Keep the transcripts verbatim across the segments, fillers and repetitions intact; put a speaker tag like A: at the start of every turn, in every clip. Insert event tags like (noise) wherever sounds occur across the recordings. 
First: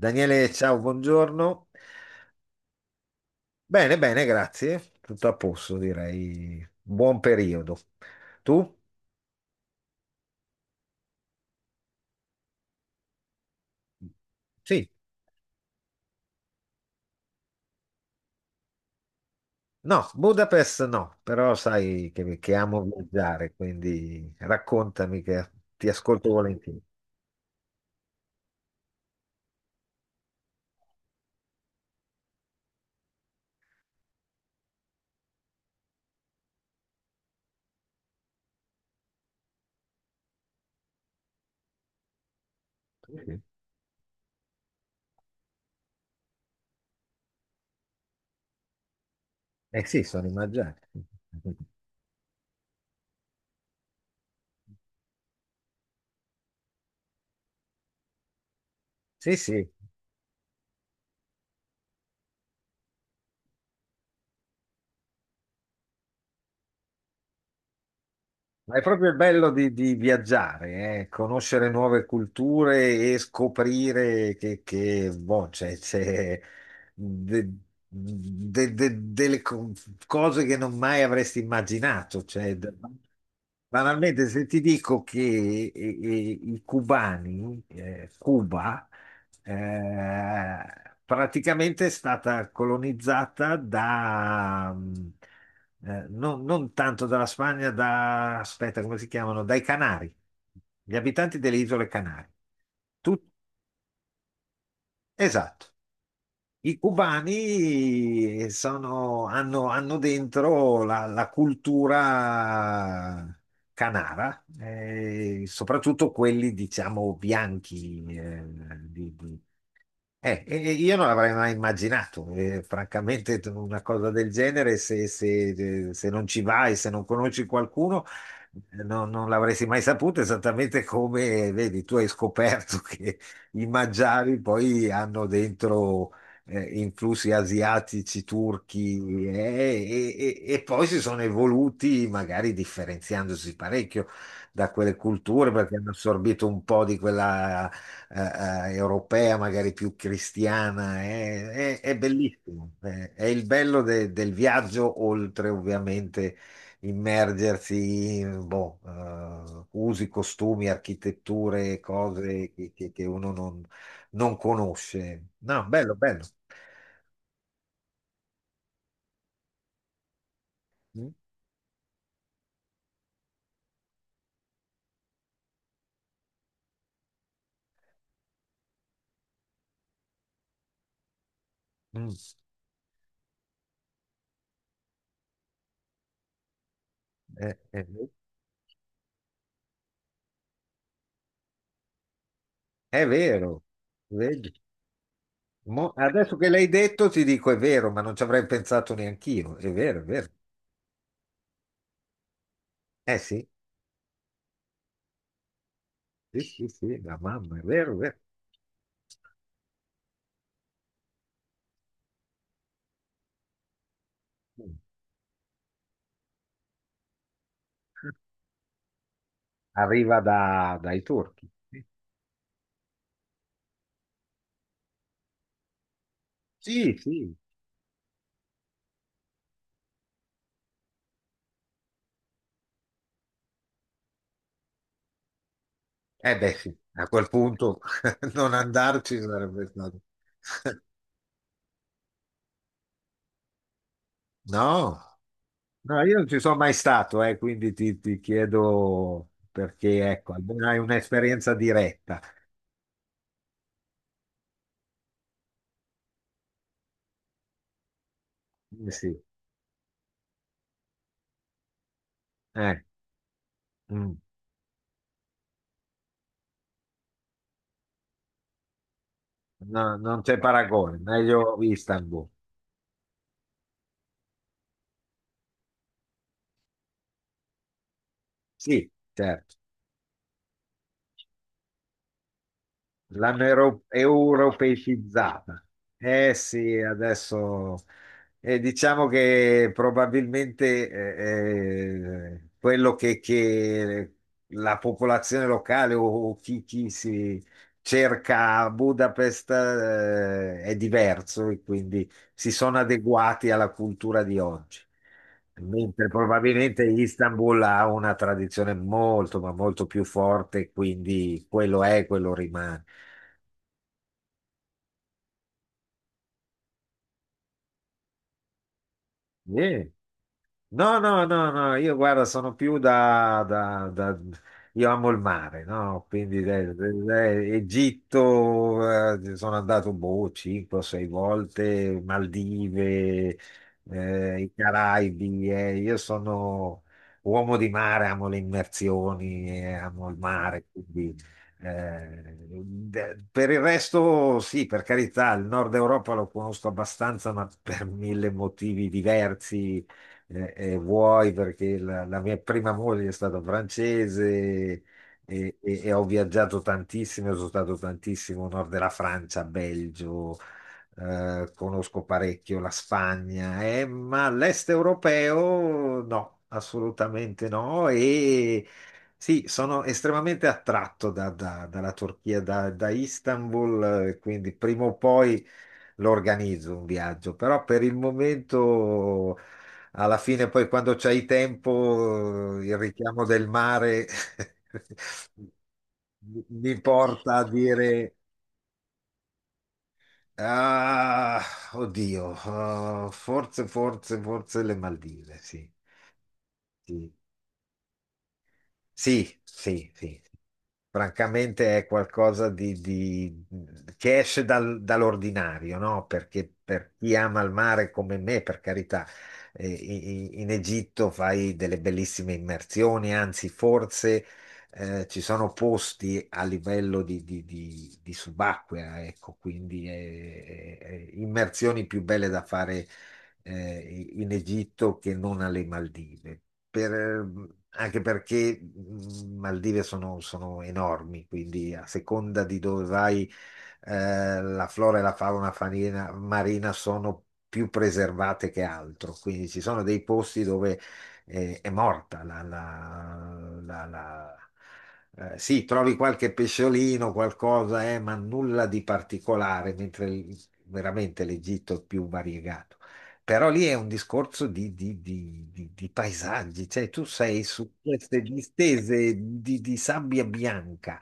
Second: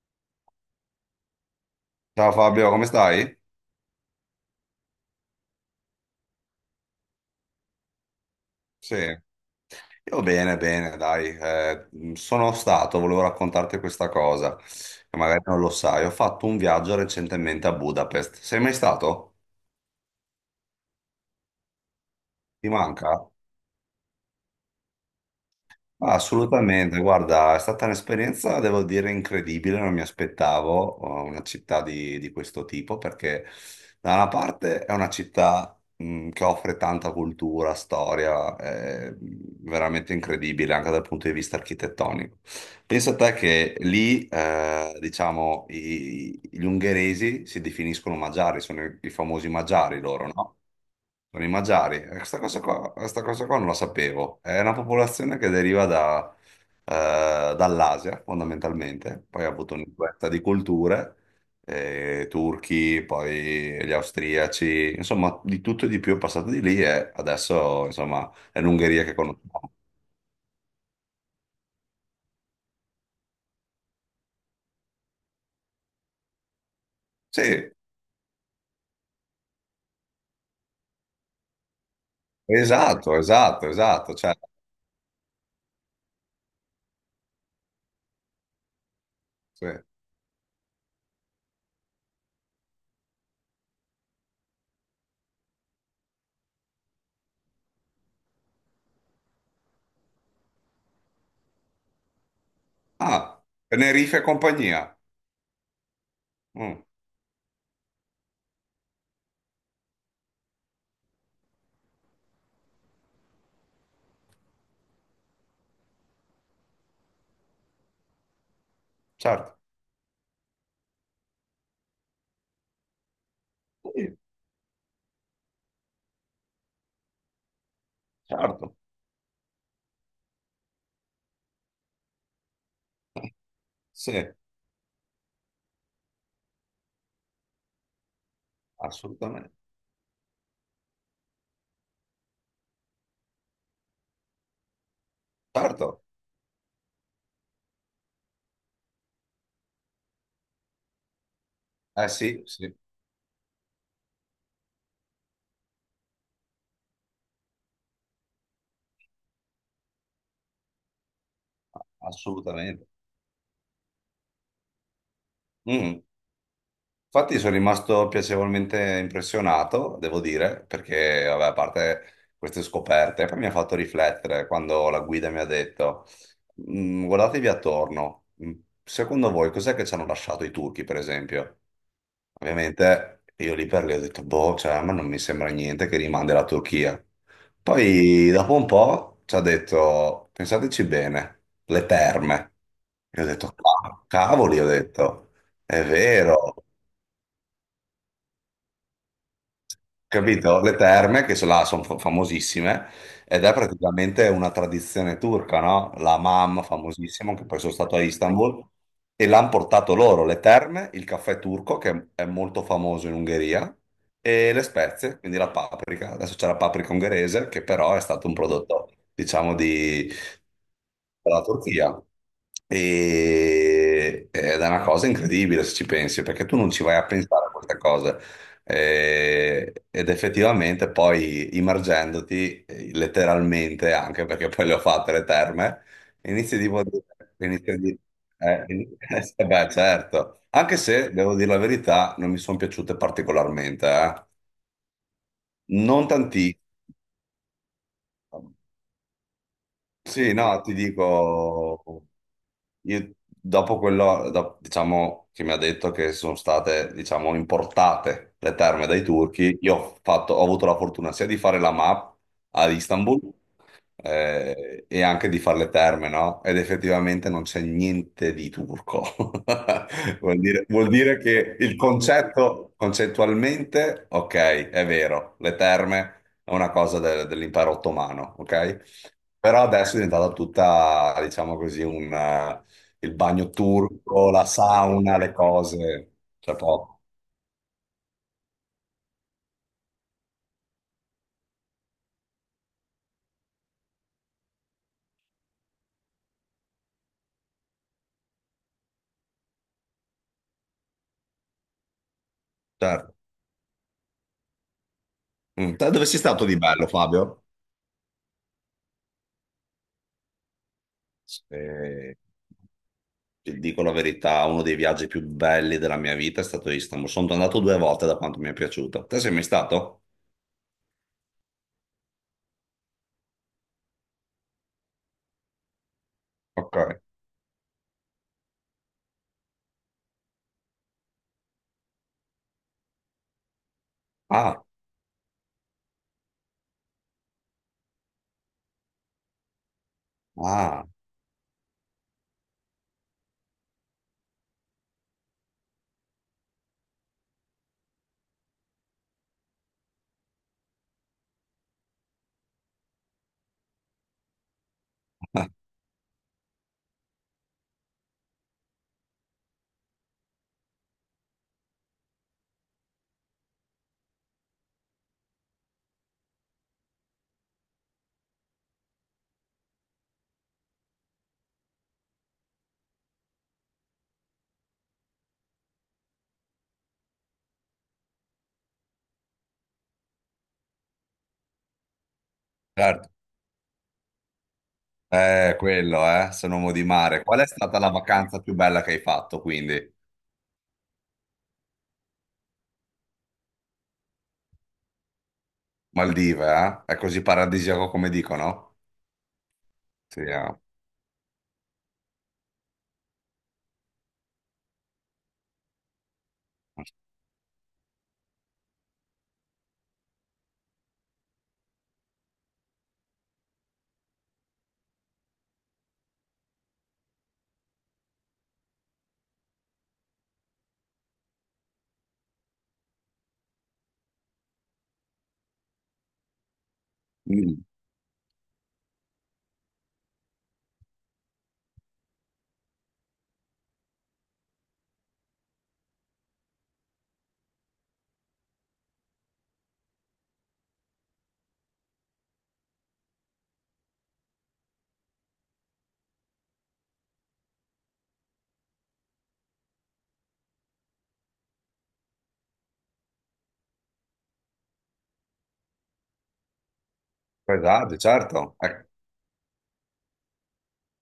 A: Daniele, ciao, buongiorno.
B: Ciao Fabio, come stai?
A: Bene, bene, grazie. Tutto a posto, direi. Buon periodo. Tu?
B: Sì, io bene, bene, dai. Eh, sono stato, volevo raccontarti questa cosa,
A: Sì.
B: che magari non lo sai. Ho fatto un viaggio recentemente a Budapest. Sei mai stato?
A: No, Budapest no, però sai che, che
B: Ti
A: amo
B: manca?
A: viaggiare, quindi raccontami che ti ascolto volentieri.
B: Assolutamente, guarda, è stata un'esperienza, devo dire, incredibile, non mi aspettavo eh, una città di, di questo tipo, perché da una parte è una città mh, che offre tanta cultura, storia, è veramente incredibile anche dal punto di vista architettonico. Pensa a te
A: Sì.
B: che lì, eh, diciamo, i- gli ungheresi si definiscono magiari, sono i, i famosi
A: Eh
B: magiari
A: sì, sono
B: loro,
A: in
B: no?
A: viaggiare.
B: Sono i Magiari. E Questa cosa qua, questa cosa qua non la sapevo. È una popolazione che deriva da, eh, dall'Asia, fondamentalmente.
A: Sì,
B: Poi ha
A: sì.
B: avuto un'influenza di culture, eh, turchi, poi gli austriaci, insomma, di tutto e di più è passato di lì e adesso, insomma, è
A: Ma è
B: l'Ungheria
A: proprio
B: che
A: il bello di,
B: conosciamo.
A: di viaggiare, eh, conoscere nuove culture e scoprire che, che, boh, c'è c'è de-
B: Sì,
A: de- de- delle co- cose che non mai avresti immaginato. Cioè, d-
B: esatto, esatto, esatto.
A: banalmente,
B: Cioè,
A: se ti dico che eh, eh, i cubani, eh, Cuba,
B: sì.
A: eh, praticamente è stata colonizzata da, mm, eh, non, non tanto dalla Spagna, da, aspetta, come si chiamano? Dai Canari, gli abitanti delle isole Canarie. Tut-
B: Ah, Tenerife e compagnia.
A: esatto. I
B: Mm,
A: cubani sono- hanno, hanno dentro la, la cultura canara, eh, soprattutto quelli, diciamo, bianchi,
B: certo.
A: eh, e- e io non l'avrei mai immaginato, eh, francamente, t- una cosa
B: Sì,
A: del genere, se, se- eh, se non ci vai, se non conosci qualcuno,
B: certo.
A: eh, non, non l'avresti mai saputo, esattamente come, eh, vedi, tu hai scoperto (laughs) che i
B: Sì,
A: magiari poi hanno dentro eh, influssi asiatici, turchi, eh,
B: assolutamente.
A: e, e e poi si sono evoluti, magari differenziandosi parecchio da quelle culture, perché
B: Certo.
A: hanno assorbito un po' di quella eh, eh, europea, magari più cristiana, è, è- è
B: Eh sì, sì,
A: bellissimo. È, è il bello de- del viaggio, oltre ovviamente immergersi in boh, eh, usi, costumi, architetture, cose che,
B: assolutamente.
A: che- che uno non, non conosce. No, bello,
B: Mm.
A: bello.
B: Infatti sono rimasto piacevolmente impressionato, devo dire,
A: Mm,
B: perché, vabbè, a parte queste scoperte, poi mi ha fatto riflettere quando la guida mi ha detto, "Mm, guardatevi attorno, Mm, secondo voi cos'è che ci hanno lasciato i turchi, per esempio?
A: mm.
B: Ovviamente io lì per lì ho detto, boh, cioè, ma non mi sembra niente che rimandi la Turchia.
A: Eh, eh,
B: Poi dopo un po' ci ha detto, pensateci bene, le terme.
A: È
B: Io ho detto,
A: vero,
B: "Ca-
A: vedi.
B: cavoli, ho detto, è Eh,
A: Mo- adesso che
B: vero,
A: l'hai detto ti dico è vero, ma non ci avrei pensato neanch'io. È vero, è vero.
B: Capito? Le terme, che sono, là, sono fa- famosissime,
A: Eh
B: ed
A: sì.
B: è praticamente una tradizione turca, no? La
A: Sì,
B: mam,
A: sì, sì, la
B: famosissima, che
A: mamma,
B: poi
A: è
B: sono
A: vero,
B: stato
A: è
B: a
A: vero.
B: Istanbul, e l'hanno portato loro, le terme, il caffè turco, che è molto famoso in Ungheria, e le spezie, quindi la paprika. Adesso c'è la paprika ungherese, che però è stato un prodotto, diciamo, di
A: Arriva da- dai
B: dalla
A: turchi.
B: Turchia. E, ed è una cosa incredibile se ci pensi, perché tu non ci
A: Sì,
B: vai a
A: sì.
B: pensare a queste cose. Eh, ed effettivamente poi immergendoti eh, letteralmente, anche perché poi le ho fatte le terme,
A: Eh beh,
B: inizi
A: sì,
B: tipo a dire,
A: a quel
B: inizi a
A: punto
B: dire-
A: (laughs) non
B: eh, in-
A: andarci
B: (laughs) eh,
A: sarebbe
B: beh,
A: stato.
B: certo, anche se devo dire la verità, non mi sono piaciute particolarmente, eh.
A: No, no,
B: Non
A: io non ci sono
B: tantissimo.
A: mai stato, eh, quindi ti, ti chiedo perché,
B: Sì,
A: ecco,
B: no,
A: almeno
B: ti
A: hai un'esperienza
B: dico,
A: diretta.
B: io dopo quello, do- diciamo, che mi ha detto che sono state, diciamo, importate le terme
A: Eh,
B: dai
A: sì.
B: turchi, io ho fatto, ho avuto la fortuna sia di fare la M A P ad
A: eh,
B: Istanbul,
A: mm.
B: eh, e anche di fare le terme, no? Ed effettivamente non c'è niente di turco. (laughs)
A: No, non c'è
B: Vuol dire, vuol
A: paragone,
B: dire
A: meglio
B: che il
A: Istanbul.
B: concetto, concettualmente, ok, è vero, le terme è una cosa del- dell'impero ottomano, ok?
A: Sì, certo.
B: Però adesso è diventata tutta, diciamo così, un, eh, il
A: L'hanno
B: bagno
A: euro-
B: turco, la sauna, le
A: europeicizzata.
B: cose.
A: Eh
B: C'è
A: sì,
B: poco.
A: adesso eh, diciamo che probabilmente eh, eh, quello che, che la popolazione locale o, o chi, chi si cerca a Budapest, eh, è diverso e quindi si sono
B: Certo.
A: adeguati alla cultura di oggi,
B: Mm. Te dove
A: mentre
B: sei stato di
A: probabilmente
B: bello, Fabio?
A: Istanbul ha una tradizione molto, ma molto più forte, quindi quello è,
B: Eh,
A: quello rimane.
B: ti dico la verità, uno dei viaggi più belli della mia vita è stato Istanbul. Sono andato due volte da quanto mi è piaciuto. Te sei mai
A: Eh,
B: stato?
A: No, no, no, no, io guarda, sono più da, da- da- Io amo il mare, no? Quindi eh,
B: Ok.
A: eh, Egitto, eh, sono andato, boh, cinque o sei volte, Maldive, eh, i
B: Ah,
A: Caraibi, eh, io sono uomo di mare, amo le immersioni, eh, amo il mare,
B: ah,
A: quindi... eh, de- per il resto, sì, per carità, il nord Europa lo conosco abbastanza, ma per mille motivi diversi eh, eh, vuoi perché la, la mia prima moglie è stata francese e,
B: (laughs)
A: e- e ho viaggiato tantissimo, sono stato tantissimo nord della Francia, Belgio, eh, conosco parecchio la Spagna, eh, ma l'est europeo no, assolutamente no. E sì, sono estremamente attratto da- da- dalla Turchia, da, da Istanbul, eh, quindi prima o poi lo organizzo un viaggio, però per il momento, alla fine, poi quando c'hai tempo, il
B: certo.
A: richiamo del mare (laughs)
B: Eh, quello, eh, sono
A: mi
B: uomo di mare.
A: porta
B: Qual
A: a
B: è stata
A: dire,
B: la vacanza più bella che hai fatto, quindi?
A: ah, oddio, ah, forse, forse, forse le Maldive, sì,
B: Maldive, eh? È
A: sì,
B: così paradisiaco come dicono?
A: sì, sì, sì.
B: Sì, ah.
A: Francamente è qualcosa di, di- che esce dal- dall'ordinario, no? Perché per chi ama il mare come me, per carità, eh, i- i- in Egitto fai delle bellissime immersioni, anzi forse eh, ci sono posti a livello di, di- di- di subacquea, ecco, quindi eh, eh, immersioni più belle da fare eh, in Egitto che non alle Maldive. Per-
B: Mm,
A: anche perché mh, Maldive sono, sono enormi, quindi a seconda di dove vai, eh, la flora e la fauna farina- marina sono più preservate che altro, quindi ci sono dei posti dove eh, è morta la, la- la- la- eh, sì, trovi qualche pesciolino, qualcosa, eh, ma nulla di particolare, mentre il- veramente l'Egitto è più variegato. Però lì è un discorso di, di- di- di- di paesaggi, cioè tu sei su
B: pesante,
A: queste
B: certo. Eh,
A: distese di, di sabbia bianca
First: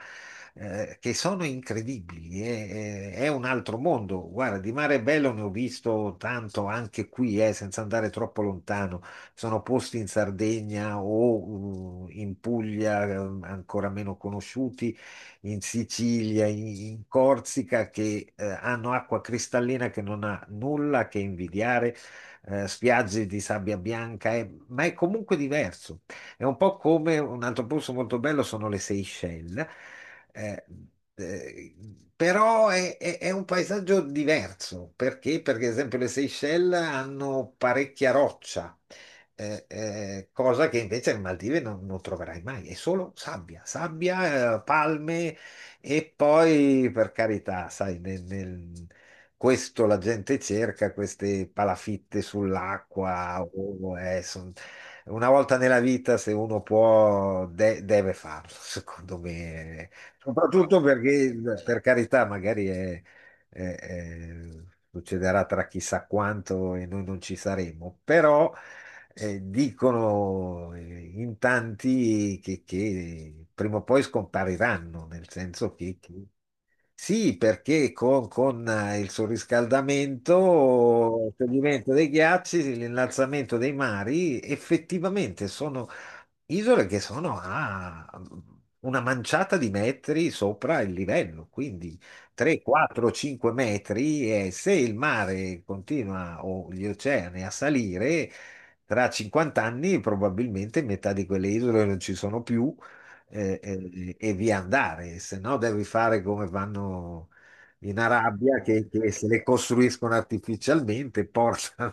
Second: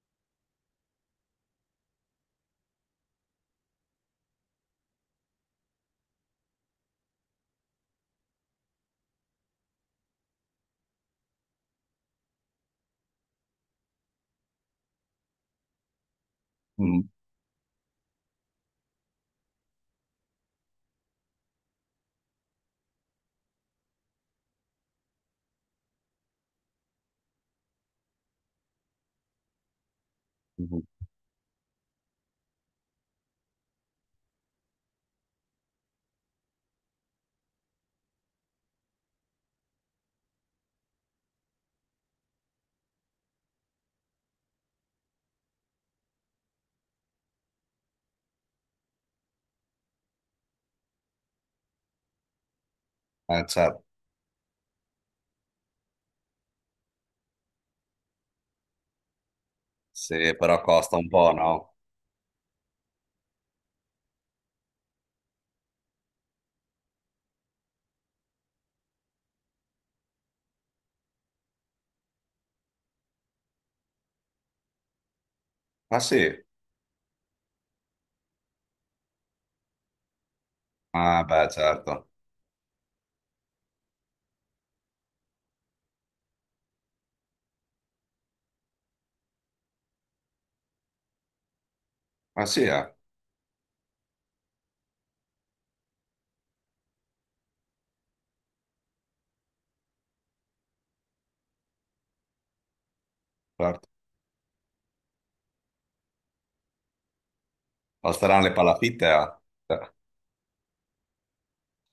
A: eh, che sono incredibili, è, è- è un altro mondo. Guarda, di mare bello ne ho visto tanto anche qui, eh, senza andare troppo lontano. Sono posti in Sardegna o uh, in Puglia, eh, ancora meno conosciuti, in Sicilia, in, in
B: mm,
A: Corsica, che eh, hanno acqua cristallina che non ha nulla che invidiare eh, spiagge di sabbia bianca, è- ma è comunque diverso. È un po' come un altro posto molto bello sono le Seychelles, eh,
B: mm,
A: eh, però è, è- è un paesaggio diverso. Perché? Perché, ad esempio, le Seychelles hanno parecchia roccia, eh, eh, cosa che invece alle Maldive non, non troverai mai, è solo sabbia, sabbia, eh, palme e poi, per carità, sai, nel, nel- questo la gente cerca, queste palafitte sull'acqua.
B: eh, certo.
A: o- eh, son- Una volta nella vita, se uno può, de- deve farlo, (laughs) secondo me.
B: Sì, però
A: Soprattutto
B: costa un po',
A: perché,
B: no?
A: per carità, magari è- è- è- succederà tra chissà quanto e noi non ci saremo, però eh, dicono eh, in tanti che, che prima o poi scompariranno, nel senso che,
B: Ah
A: che
B: sì?
A: sì, perché con, con eh, il
B: Ah
A: sorriscaldamento,
B: beh,
A: scioglimento
B: certo.
A: dei ghiacci, l'innalzamento dei mari, effettivamente sono isole che sono a una manciata di metri sopra il livello, quindi
B: Ah
A: tre,
B: sì, eh,
A: quattro, cinque metri e se il mare continua o gli oceani a salire, tra cinquanta anni probabilmente metà di quelle isole non ci sono più eh,
B: certo.
A: eh, e via andare, se no devi fare come vanno in
B: Costeranno le
A: Arabia che,
B: palafitte,
A: che se
B: eh?
A: le
B: (laughs)
A: costruiscono artificialmente,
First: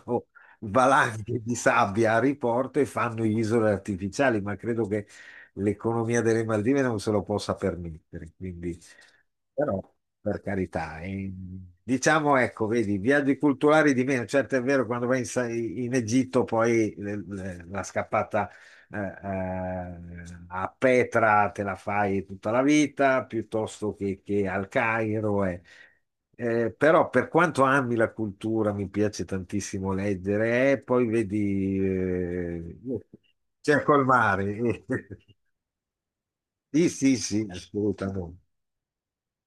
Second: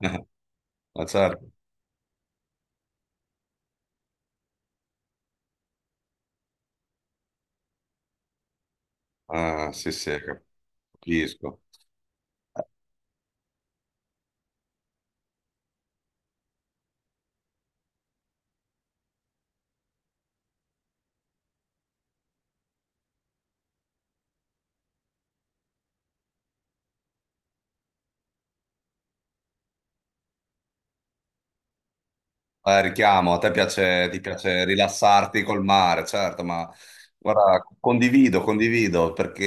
B: Eh,
A: (laughs)
B: ma
A: valanghe
B: certo.
A: di sabbia a riporto e fanno isole artificiali, ma credo che l'economia delle Maldive non se lo possa permettere, quindi
B: Ah,
A: però
B: sì, sì,
A: per carità, eh,
B: capisco.
A: diciamo ecco, vedi, viaggi culturali di meno, certo è vero quando vai in, Sa- in Egitto poi le- le- la scappata eh, eh, a Petra te la fai tutta la vita piuttosto che, che al Cairo. eh. Eh, però per quanto ami la cultura, mi piace tantissimo leggere, eh, poi vedi, eh,
B: Eh, richiamo, a te
A: c'è col
B: piace, ti piace
A: mare. (laughs)
B: rilassarti col mare, certo, ma
A: Sì, sì, sì,
B: guarda, condivido,
A: assolutamente.
B: condivido, perché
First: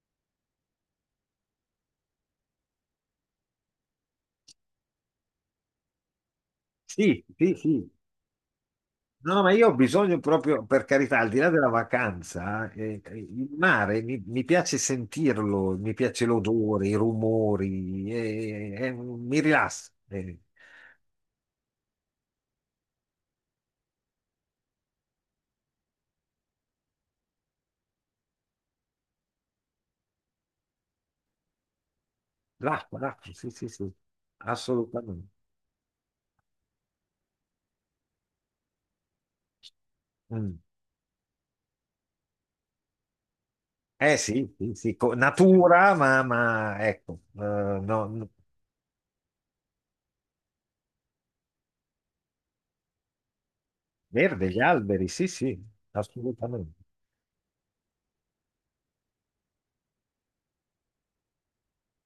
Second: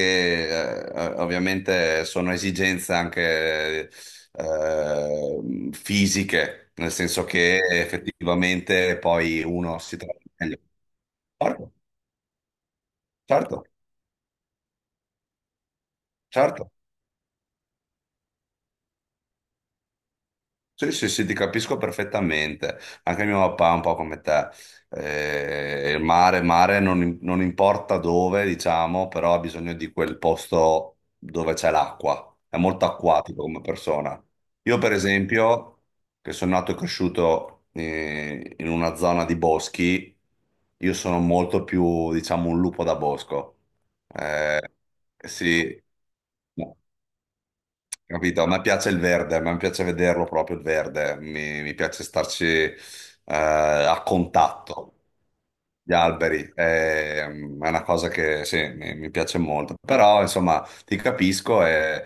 B: eh, eh, ovviamente sono esigenze anche eh, fisiche, nel
A: Sì,
B: senso
A: sì,
B: che
A: sì.
B: effettivamente
A: No, no,
B: poi
A: ma io ho
B: uno si
A: bisogno
B: trova meglio.
A: proprio, per carità, al di là della
B: Certo,
A: vacanza, eh, il
B: certo,
A: mare mi, mi piace sentirlo, mi piace
B: certo.
A: l'odore, i rumori, eh, eh, mi rilassa. eh.
B: Sì, sì, sì, ti capisco perfettamente. Anche mio papà è un po' come te. Eh, il mare, mare non, non importa dove, diciamo, però ha bisogno di quel posto dove c'è l'acqua. È molto
A: L'acqua, l'acqua,
B: acquatico
A: sì,
B: come
A: sì, sì,
B: persona. Io, per
A: assolutamente.
B: esempio, che sono nato e cresciuto eh, in una zona di boschi,
A: Mm.
B: io sono molto più, diciamo, un lupo da bosco.
A: Eh sì,
B: Eh,
A: sì, sì, co-
B: sì.
A: natura, ma, ma,
B: No.
A: ecco, eh, no, no,
B: Capito? A me piace il verde, a me piace vederlo proprio il verde, mi, mi piace starci eh, a
A: verde, gli
B: contatto.
A: alberi, sì, sì,
B: Gli alberi
A: assolutamente.
B: eh, mm, è, una cosa che sì, mi, mi piace molto, però insomma ti capisco e,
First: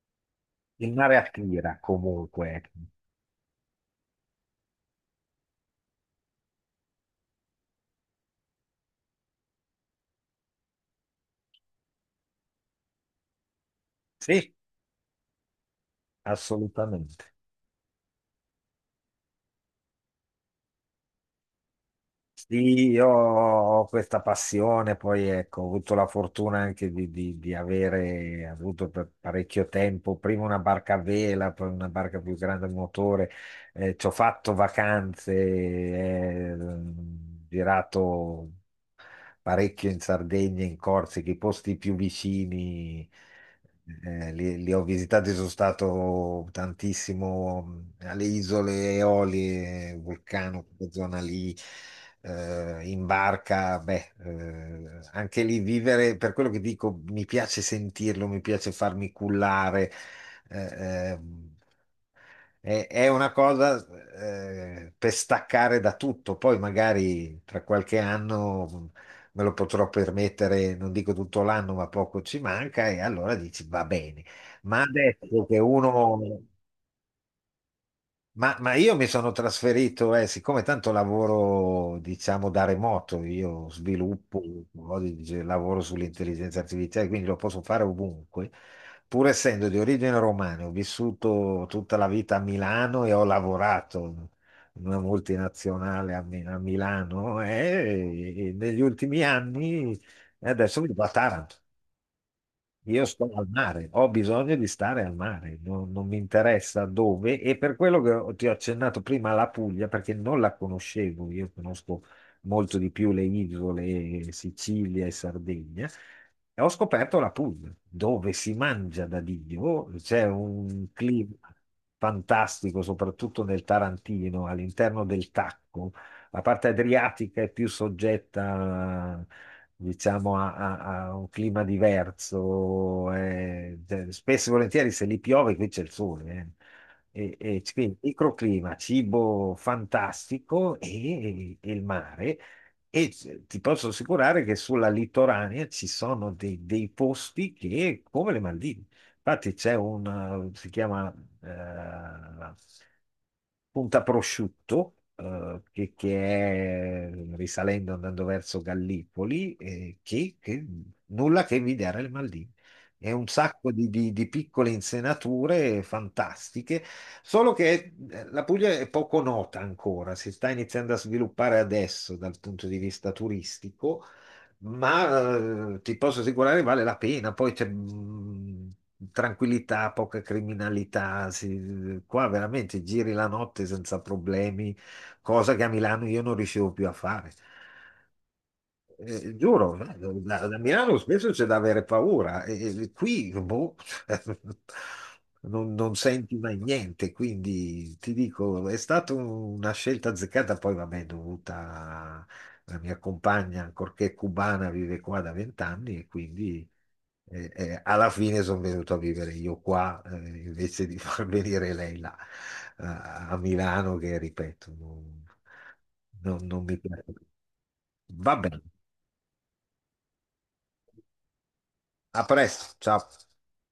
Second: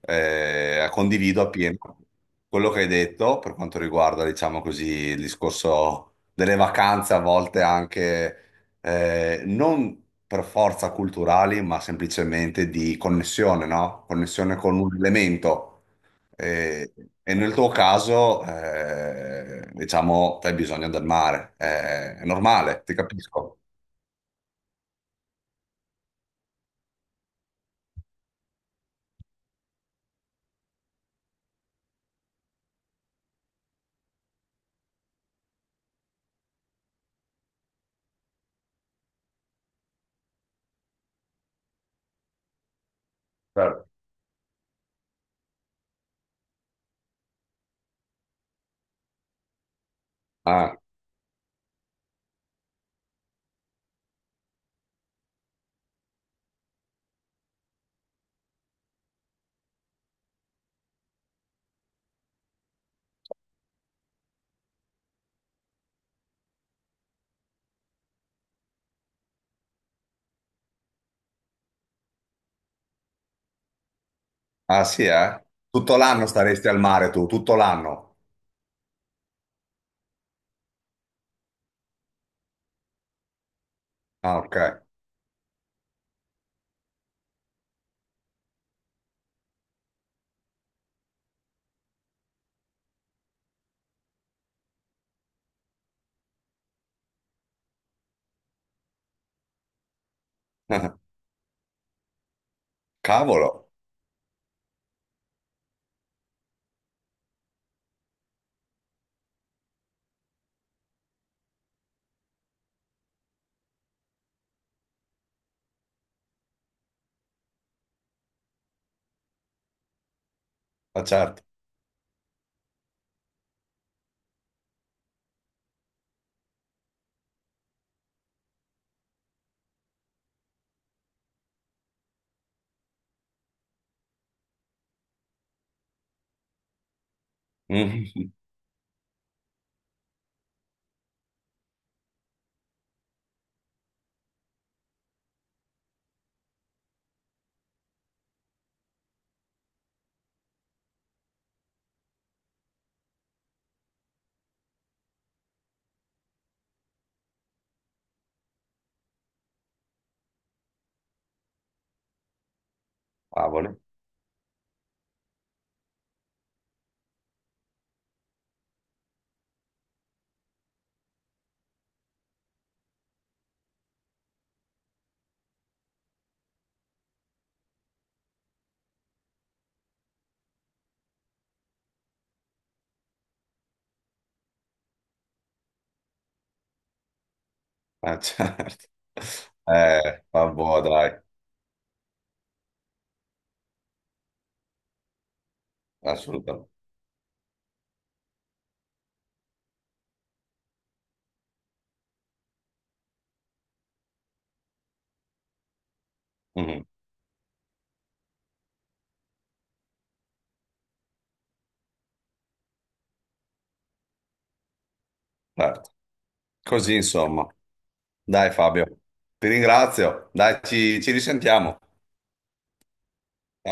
B: e
A: Il mare
B: condivido
A: attira
B: appieno
A: comunque,
B: quello
A: ecco.
B: che hai detto per quanto riguarda, diciamo così, il discorso delle vacanze, a volte anche eh, non per forza culturali, ma semplicemente di connessione, no?
A: Sì,
B: Connessione con un elemento. Eh,
A: assolutamente.
B: e nel tuo caso, eh, diciamo, tu hai bisogno del mare. Eh, è normale,
A: Sì,
B: ti
A: io
B: capisco.
A: ho questa passione, poi ecco, ho avuto la fortuna anche di, di- di avere avuto per parecchio tempo prima una barca a vela, poi una barca più grande a motore, eh, ci ho fatto vacanze, eh, girato parecchio in Sardegna, in Corsica, i posti più vicini,
B: Certo.
A: eh, li, li ho visitati, sono stato tantissimo mh, alle isole Eolie, Vulcano,
B: Ah,
A: quella zona lì, eh, in barca, beh, eh, anche lì vivere, per quello che dico, mi piace sentirlo, mi piace farmi cullare. eh, eh, è, è una cosa eh, per staccare da tutto, poi magari tra qualche anno mm, me lo potrò permettere, non dico tutto l'anno, ma poco ci manca e allora dici va bene. Ma
B: ah, sì, eh?
A: adesso che uno
B: Tutto l'anno staresti al mare tu, tutto l'anno.
A: ma, ma io mi sono trasferito, eh, siccome tanto lavoro, diciamo, da remoto, io
B: Ah,
A: sviluppo,
B: ok.
A: oggi lavoro sull'intelligenza artificiale, quindi lo posso fare ovunque. Pur essendo di origine romana, ho vissuto tutta la vita a Milano e ho lavorato in una multinazionale a, Mi- a Milano eh, e negli ultimi anni, e adesso vivo a
B: (laughs)
A: Taranto. Io sto al
B: Cavolo,
A: mare, ho bisogno di stare al mare, non, non mi interessa dove e per quello che ho- ti ho accennato prima la Puglia, perché non la conoscevo, io conosco molto di più le isole, Sicilia e Sardegna, e ho scoperto la Puglia, dove si mangia da Dio, c'è un
B: ma
A: clima
B: certo. (laughs)
A: fantastico, soprattutto nel Tarantino, all'interno del Tacco la parte adriatica è più soggetta, diciamo, a, a- a un clima diverso. Eh, cioè, spesso e volentieri se lì piove qui c'è il sole. eh. E, e quindi
B: Mhm.
A: microclima, cibo fantastico e, e il mare. E c- ti posso assicurare che sulla litoranea ci sono dei, dei posti che, come le Maldive, infatti c'è un, eh, si chiama eh, Punta Prosciutto, eh, che, che è risalendo, andando verso Gallipoli, eh, che, che nulla che invidiare le Maldive. È un sacco
B: Cavoli,
A: di, di- di piccole insenature fantastiche, solo che eh, la Puglia è poco nota ancora, si sta iniziando a sviluppare adesso dal punto di vista turistico ma eh, ti posso assicurare vale la pena. Poi c'è mh, tranquillità, poca criminalità. Si- qua veramente giri la notte senza problemi, cosa che a Milano io non riuscivo più a fare.
B: ma certo.
A: Eh, giuro, eh,
B: Eh,
A: da, da
B: vabbè,
A: Milano
B: dai,
A: spesso c'è da avere paura, e, e qui boh, (laughs) non, non senti mai
B: assolutamente.
A: niente, quindi ti dico, è stata un- una scelta azzeccata, poi vabbè, dovuta alla mia compagna, ancorché cubana, vive qua da vent'anni e quindi
B: Mhm,
A: eh, eh, alla fine sono venuto a vivere io qua, eh, invece di (laughs) far venire lei là, eh, a Milano, che ripeto, non,
B: certo.
A: non- non mi
B: Così,
A: piace.
B: insomma.
A: Vabbè.
B: Dai, Fabio, ti ringrazio. Dai, ci ci risentiamo.
A: A presto, ciao.